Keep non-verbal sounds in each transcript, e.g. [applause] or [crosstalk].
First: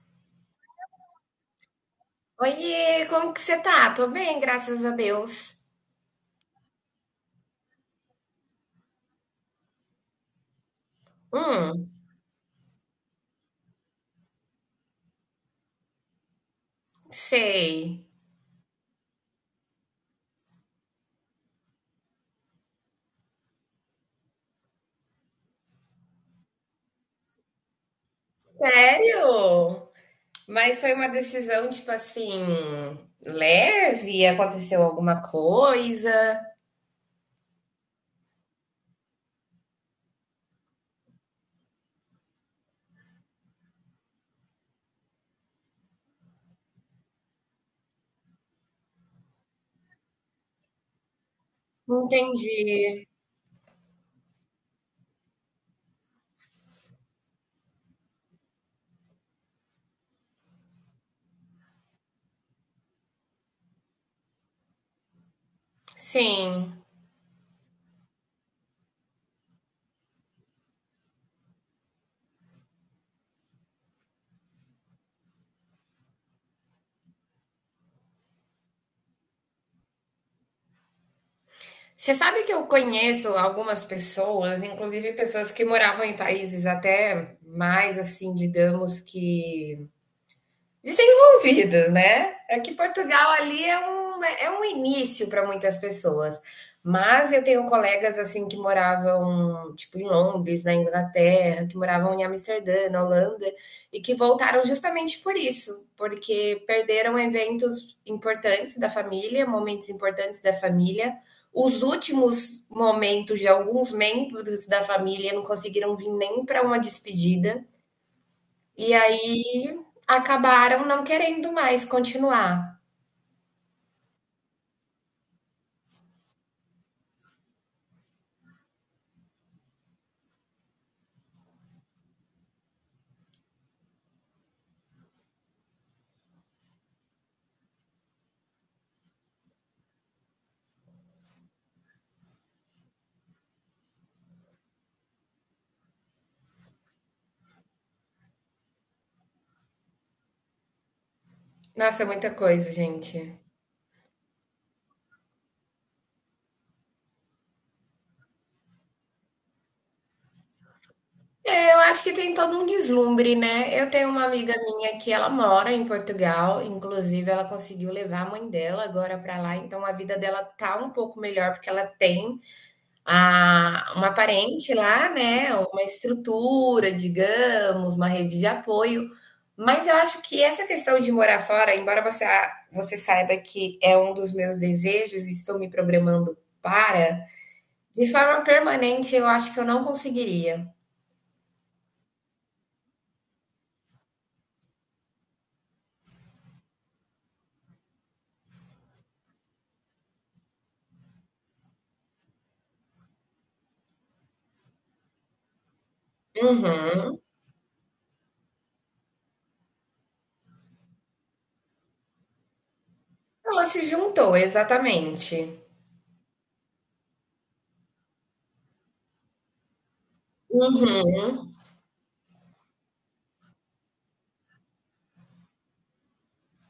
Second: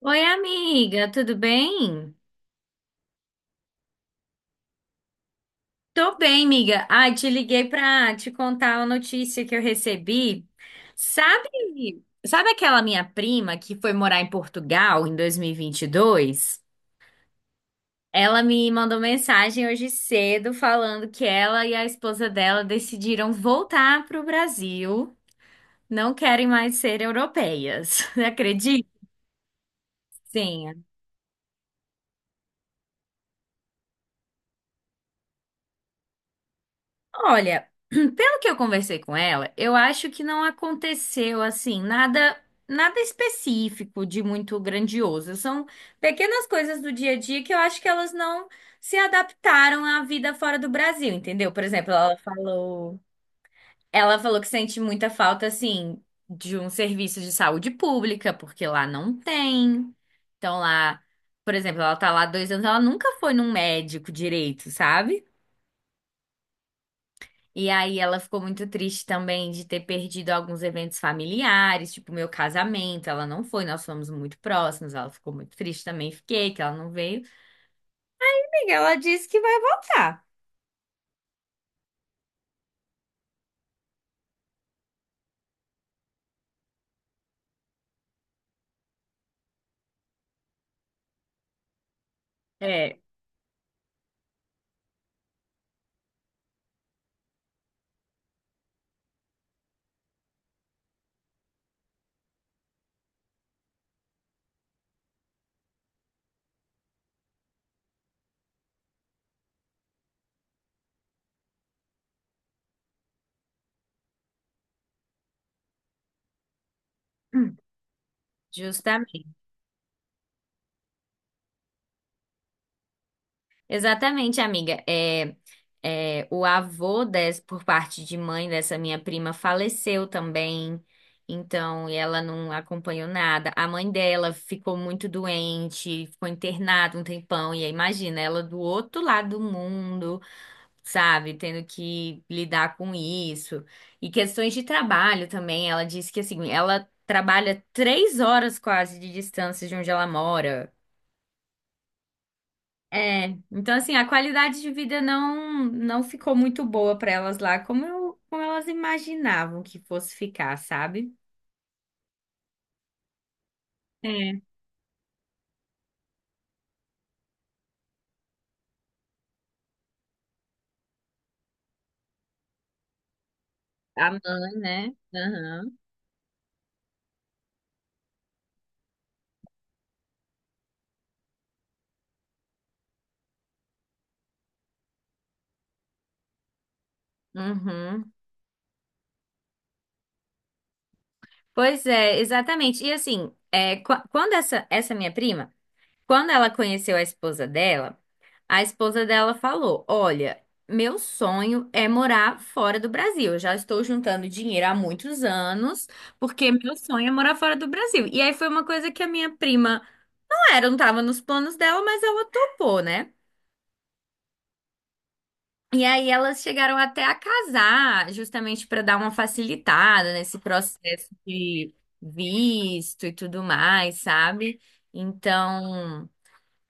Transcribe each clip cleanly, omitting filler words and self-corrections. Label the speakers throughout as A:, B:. A: Oi, amiga, tudo bem?
B: Oiê, como que você tá? Tô bem, graças a Deus.
A: Tô bem, amiga. Ai, te liguei pra te contar uma notícia que eu recebi.
B: Hum,
A: Sabe aquela minha prima que foi morar em Portugal em 2022?
B: sei.
A: Ela me mandou mensagem hoje cedo falando que ela e a esposa dela decidiram voltar pro Brasil, não querem mais ser europeias. [laughs] Acredita?
B: Sério? Mas
A: Sim?
B: foi uma decisão, tipo assim, leve? Aconteceu alguma coisa?
A: Olha, [clears throat] pelo que eu conversei com ela, eu acho que não aconteceu assim nada específico de muito grandioso. São pequenas coisas do dia a dia que eu acho que elas não se adaptaram à vida fora do Brasil, entendeu? Por exemplo, ela
B: Entendi.
A: falou, ela falou que sente muita falta assim de um serviço de saúde pública, porque lá não tem. Então lá, por exemplo, ela tá lá há 2 anos, ela nunca foi num médico direito, sabe?
B: Sim.
A: E aí ela ficou muito triste também de ter perdido alguns eventos familiares, tipo meu casamento, ela não foi, nós fomos muito próximos, ela ficou muito triste também, fiquei, que ela não veio. Amiga, ela disse que vai voltar.
B: Você sabe que eu conheço algumas pessoas, inclusive pessoas que moravam em países até mais assim, digamos que desenvolvidos, né? É que
A: É.
B: Portugal ali é um, é um início para muitas pessoas. Mas eu tenho colegas assim que moravam tipo em Londres, na Inglaterra, que moravam em Amsterdã, na Holanda, e que voltaram justamente por isso, porque perderam eventos importantes da família, momentos importantes da família. Os últimos momentos de alguns membros da família não conseguiram vir nem para uma
A: [clears throat]
B: despedida. E
A: Justamente.
B: aí acabaram não querendo mais continuar.
A: Exatamente, amiga. É, o avô por parte de mãe dessa minha prima faleceu também, então, e ela não acompanhou nada. A mãe dela ficou muito doente, ficou internada um tempão, e aí imagina, ela do outro lado do mundo, sabe, tendo que lidar com isso. E questões de trabalho também, ela disse que assim, ela trabalha 3 horas quase de distância de onde ela mora.
B: Nossa, é muita coisa,
A: É,
B: gente.
A: então assim, a qualidade de vida não ficou muito boa para elas lá, como eu, como elas imaginavam que fosse ficar, sabe?
B: É, eu acho que tem todo um deslumbre, né? Eu tenho uma
A: É.
B: amiga minha que ela mora em Portugal, inclusive ela conseguiu levar a mãe dela agora para lá, então a vida dela tá um pouco melhor porque ela tem a
A: A
B: uma
A: mãe,
B: parente
A: né?
B: lá, né,
A: Aham.
B: uma estrutura, digamos, uma rede de apoio. Mas eu acho que essa questão de morar fora, embora você, você saiba que é um dos meus desejos e estou me programando para, de
A: Uhum.
B: forma permanente eu acho que eu não conseguiria.
A: Pois é, exatamente. E assim, é, quando essa minha prima, quando ela conheceu a esposa dela falou: olha, meu sonho é morar fora do Brasil. Eu já estou juntando dinheiro há muitos anos, porque meu sonho é
B: Uhum.
A: morar fora do Brasil. E aí foi uma coisa que a minha prima era, não tava nos planos dela, mas ela topou, né?
B: Ela se juntou, exatamente.
A: E aí elas chegaram até a casar, justamente para dar uma facilitada nesse processo
B: Uhum.
A: de visto e tudo mais, sabe? Então,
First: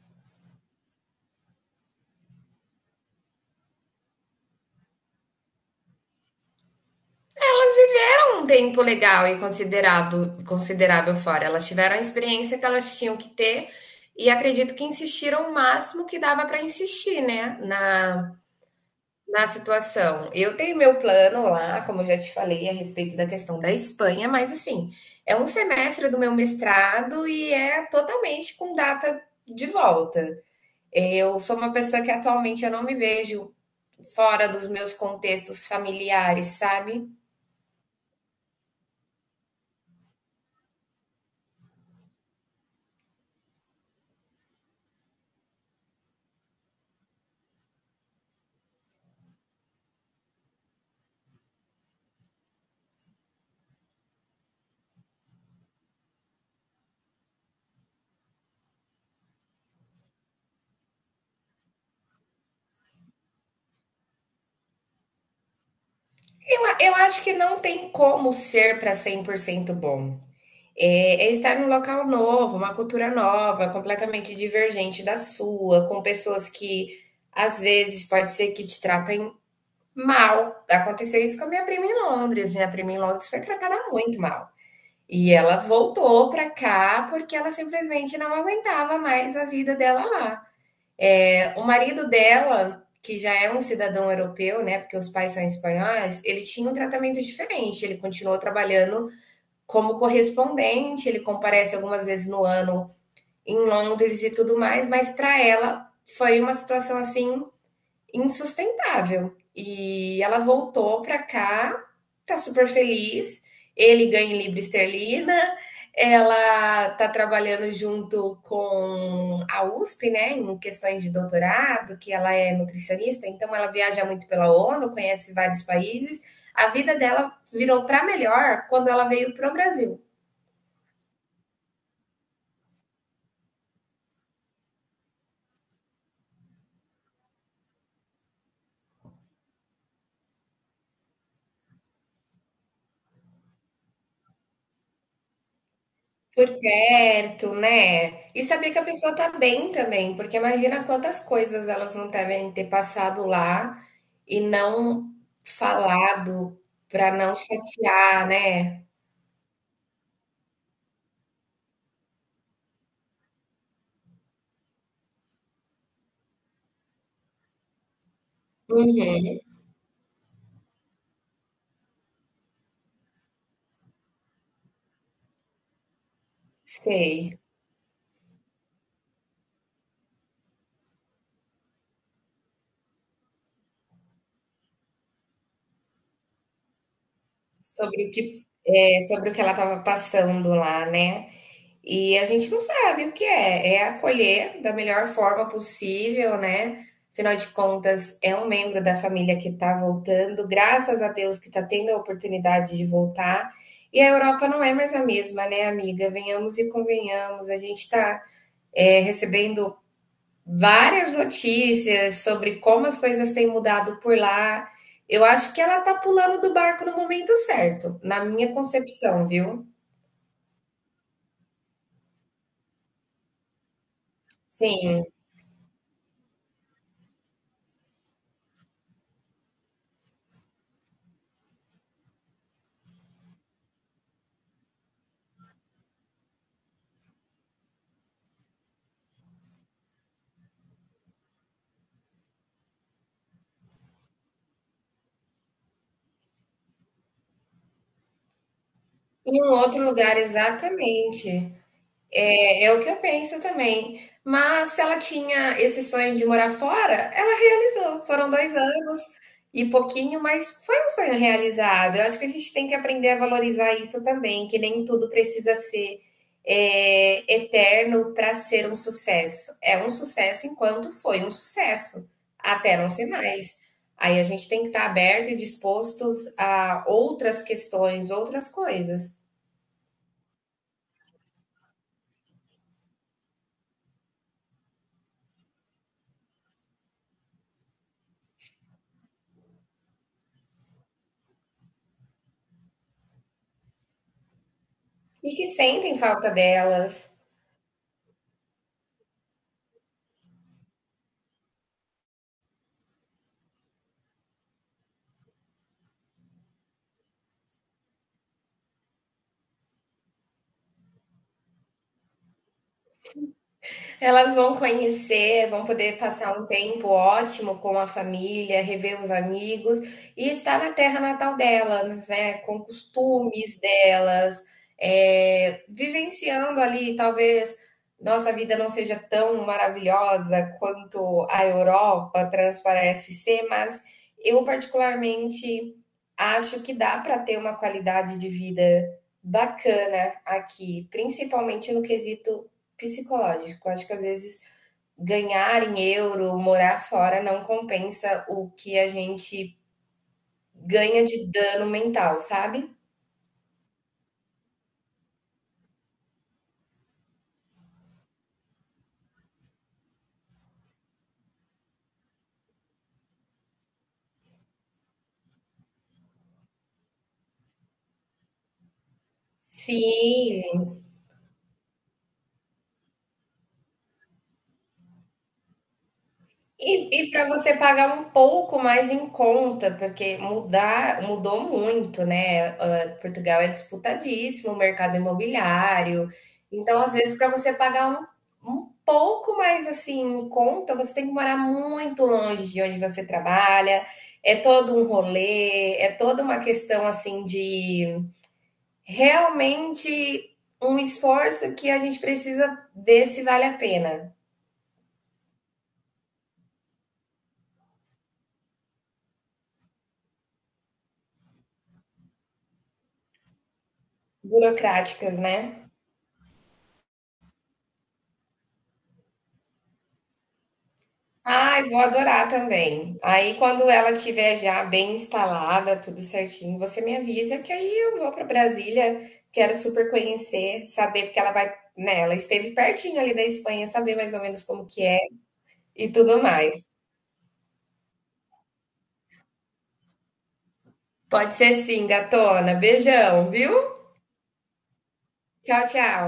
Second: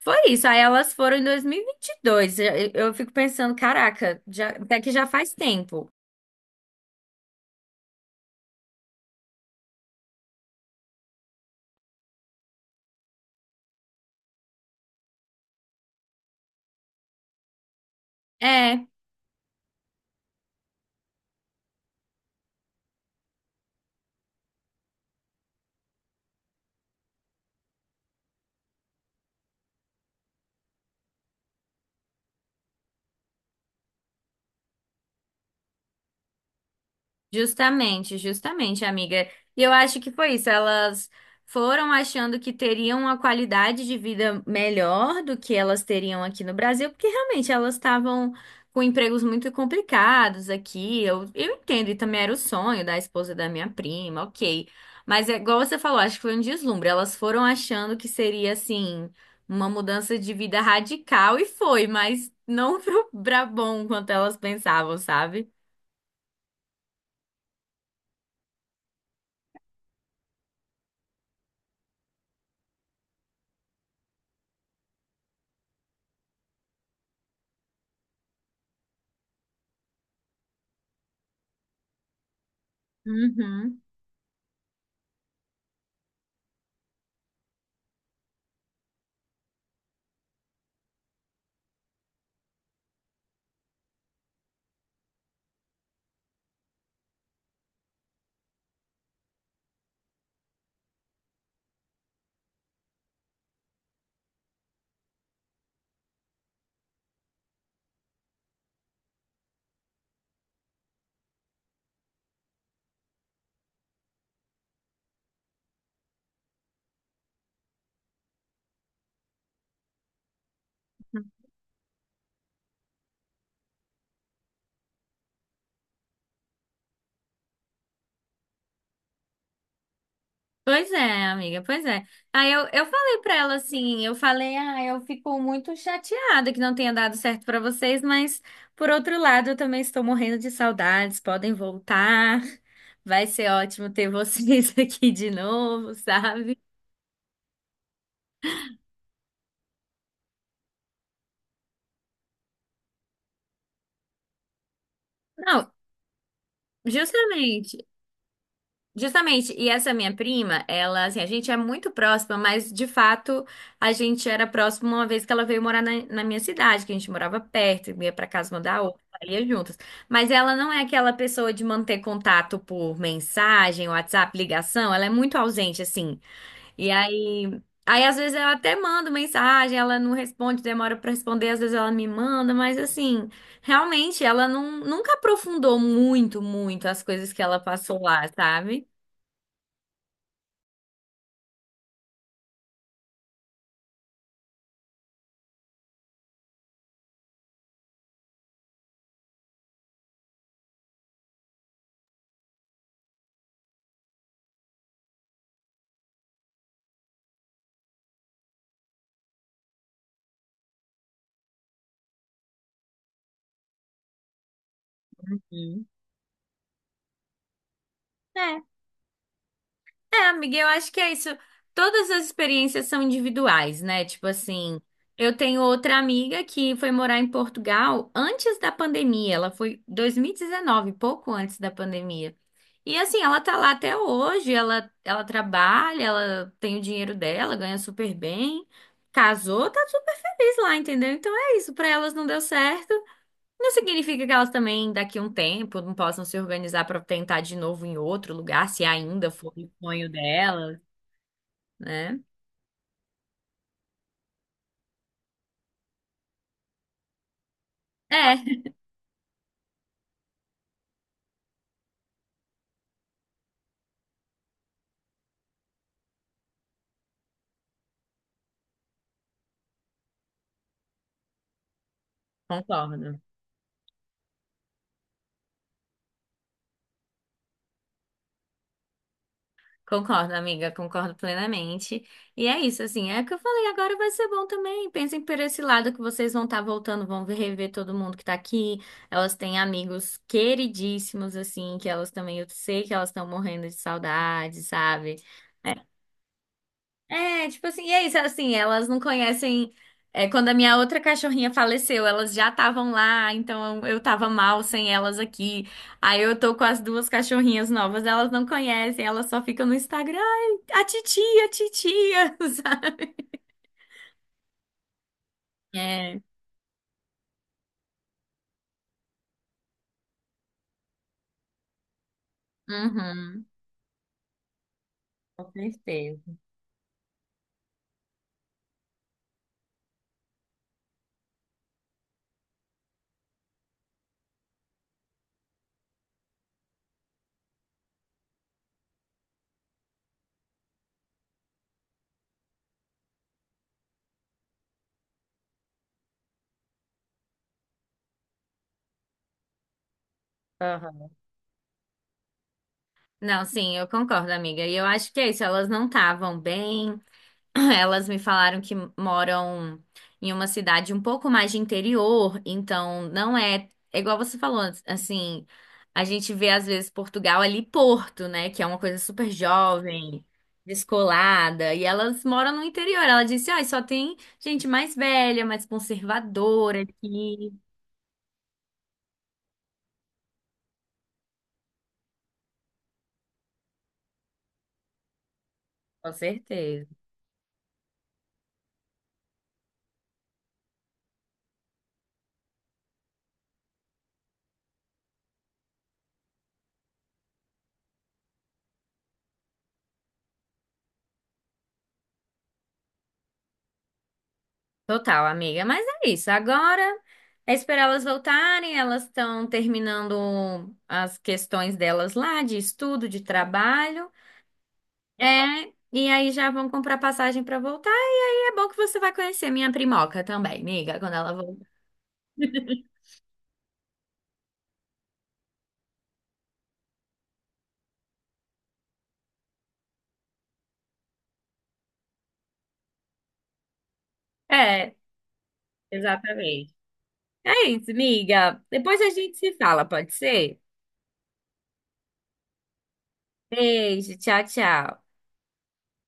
A: foi isso. Aí elas foram em 2022. Eu fico pensando, caraca, até que já faz tempo.
B: Elas viveram um tempo legal e considerado, considerável fora. Elas tiveram a experiência que elas tinham que ter e acredito que insistiram o máximo que dava para insistir, né, na,
A: É,
B: na situação. Eu tenho meu plano lá, como eu já te falei, a respeito da questão da Espanha, mas assim, é um semestre do meu mestrado e é totalmente com data de volta. Eu sou uma pessoa que atualmente eu não me vejo fora dos meus contextos familiares, sabe?
A: justamente, justamente, amiga. E eu acho que foi isso. Elas foram achando que teriam uma qualidade de vida melhor do que elas teriam aqui no Brasil, porque realmente elas estavam com empregos muito complicados aqui. Eu entendo, e também era o sonho da esposa da minha prima, ok. Mas é igual você falou, acho que foi um deslumbre. Elas foram achando que seria assim, uma mudança de vida radical, e foi, mas não [laughs] para bom quanto elas pensavam, sabe?
B: Eu acho que não tem como ser para 100% bom. É estar num local novo, uma cultura nova, completamente divergente da sua, com pessoas que às vezes pode ser que te tratem mal. Aconteceu isso com a minha prima em Londres. Minha prima em Londres foi
A: Uhum.
B: tratada muito mal. E ela voltou para cá porque ela simplesmente não aguentava mais a vida dela lá. O marido dela, que já é um cidadão europeu, né, porque os pais são espanhóis, ele tinha um tratamento diferente. Ele continuou trabalhando como correspondente, ele comparece algumas vezes no ano em Londres e tudo mais, mas para ela foi uma situação assim insustentável. E ela voltou para cá, tá super feliz. Ele ganha em libra esterlina, ela tá trabalhando junto com a USP, né, em questões de doutorado, que ela é nutricionista, então ela viaja muito pela ONU, conhece vários países. A vida dela virou para melhor quando ela veio pro Brasil.
A: Pois é, amiga, pois é. Aí eu falei pra ela assim, eu falei, ah, eu fico muito chateada que não tenha dado certo pra vocês, mas por outro lado, eu também estou morrendo de saudades, podem voltar. Vai ser ótimo ter vocês [laughs] aqui de novo,
B: Por
A: sabe?
B: perto, né? E saber que a pessoa tá bem também, porque imagina quantas coisas elas não devem ter passado lá e não
A: Não,
B: falado pra não
A: justamente.
B: chatear, né?
A: Justamente, e essa minha prima, ela, assim, a gente é muito próxima, mas de fato a gente era próxima uma vez que ela veio morar na minha cidade, que a gente morava perto, ia pra casa uma da outra,
B: Uhum.
A: ia juntas. Mas ela não é aquela pessoa de manter contato por mensagem, WhatsApp, ligação, ela é muito ausente, assim. E
B: Sei,
A: aí, às vezes eu até mando mensagem, ela não responde, demora pra responder, às vezes ela me manda, mas assim, realmente ela não, nunca aprofundou muito, muito as coisas que ela passou
B: sobre o
A: lá,
B: que
A: sabe?
B: é, sobre o que ela tava passando lá, né? E a gente não sabe o que é. É acolher da melhor forma possível, né? Afinal de contas, é um membro da família que está voltando, graças a Deus que está tendo a oportunidade de voltar. E a Europa não é mais a mesma, né, amiga? Venhamos e convenhamos. A gente está recebendo várias notícias sobre como as coisas têm mudado por lá. Eu acho que ela
A: Hum.
B: está pulando do barco no momento certo, na minha
A: É,
B: concepção, viu?
A: é, amiga, eu acho que é isso. Todas as experiências são individuais, né? Tipo assim,
B: Sim.
A: eu tenho outra amiga que foi morar em Portugal antes da pandemia. Ela foi 2019, pouco antes da pandemia. E assim, ela tá lá até hoje, ela trabalha, ela tem o dinheiro dela, ganha super bem, casou, tá super feliz lá, entendeu? Então é isso, pra elas não deu certo. Não significa que elas também, daqui a um tempo, não possam se organizar para tentar de novo em outro lugar, se ainda
B: Em um
A: for o
B: outro
A: sonho
B: lugar,
A: delas,
B: exatamente.
A: né?
B: É, é o que eu penso também. Mas se ela tinha esse sonho de morar fora, ela realizou. Foram
A: É,
B: 2 anos e pouquinho, mas foi um sonho realizado. Eu acho que a gente tem que aprender a valorizar isso também, que nem tudo precisa ser eterno para ser um sucesso. É um sucesso enquanto foi um sucesso, até não ser
A: concordo.
B: mais. Aí a gente tem que estar aberto e dispostos a outras questões, outras coisas.
A: Concordo, amiga, concordo plenamente. E é isso, assim, é o que eu falei, agora vai ser bom também. Pensem por esse lado que vocês vão estar voltando, vão rever todo mundo que tá aqui. Elas têm amigos queridíssimos, assim, que elas também, eu sei que elas estão morrendo de saudade, sabe?
B: E que
A: É,
B: sentem falta delas.
A: é, tipo assim, e é isso, assim, elas não conhecem. É, quando a minha outra cachorrinha faleceu, elas já estavam lá, então eu tava mal sem elas aqui. Aí eu tô com as duas cachorrinhas novas, elas não conhecem, elas só ficam no Instagram. Ai, a titia, [laughs] sabe?
B: Elas vão conhecer, vão poder
A: É,
B: passar um tempo ótimo com a família, rever os amigos e estar na terra natal delas, né? Com
A: uhum,
B: costumes delas,
A: com
B: é,
A: certeza.
B: vivenciando ali, talvez nossa vida não seja tão maravilhosa quanto a Europa transparece ser, mas eu particularmente acho que dá para ter uma qualidade de vida bacana aqui, principalmente no quesito psicológico. Acho que às vezes ganhar em euro, morar fora, não compensa o que a gente ganha
A: Aham.
B: de dano mental, sabe?
A: Não, sim, eu concordo, amiga. E eu acho que é isso, elas não estavam bem. [laughs] [clears throat] Elas me falaram que moram em uma cidade um pouco mais de interior, então não é, é igual você falou, assim, a gente vê às vezes Portugal ali Porto, né, que é uma coisa super jovem,
B: Sim.
A: descolada, e elas moram no interior. Ela disse: "Ah, só tem gente mais velha, mais conservadora
B: E para
A: aqui".
B: você pagar um pouco mais em conta, porque mudar, mudou muito, né? Ah, Portugal é disputadíssimo, o mercado imobiliário.
A: Com
B: Então, às
A: certeza.
B: vezes, para você pagar um pouco mais assim em conta, você tem que morar muito longe de onde você trabalha. É todo um rolê, é toda uma questão assim de realmente um esforço que a gente precisa ver se vale a pena.
A: Total, amiga. Mas é isso. Agora é esperar elas voltarem. Elas estão terminando as questões delas lá, de estudo, de trabalho.
B: Burocráticas, né?
A: É, e aí já vão comprar passagem para voltar. E aí é bom que você vai conhecer a minha primoca também, amiga, quando ela
B: Ai,
A: voltar.
B: vou adorar também. Aí, quando ela tiver já bem instalada, tudo certinho, você me avisa que aí eu vou para Brasília. Quero super conhecer, saber, porque ela vai, né? Ela esteve pertinho ali da Espanha, saber mais ou menos como que
A: É,
B: é e tudo mais.
A: exatamente. É isso, amiga. Depois a gente se fala, pode ser?
B: Pode ser sim, gatona. Beijão, viu?
A: Beijo, tchau, tchau.
B: Tchau, tchau.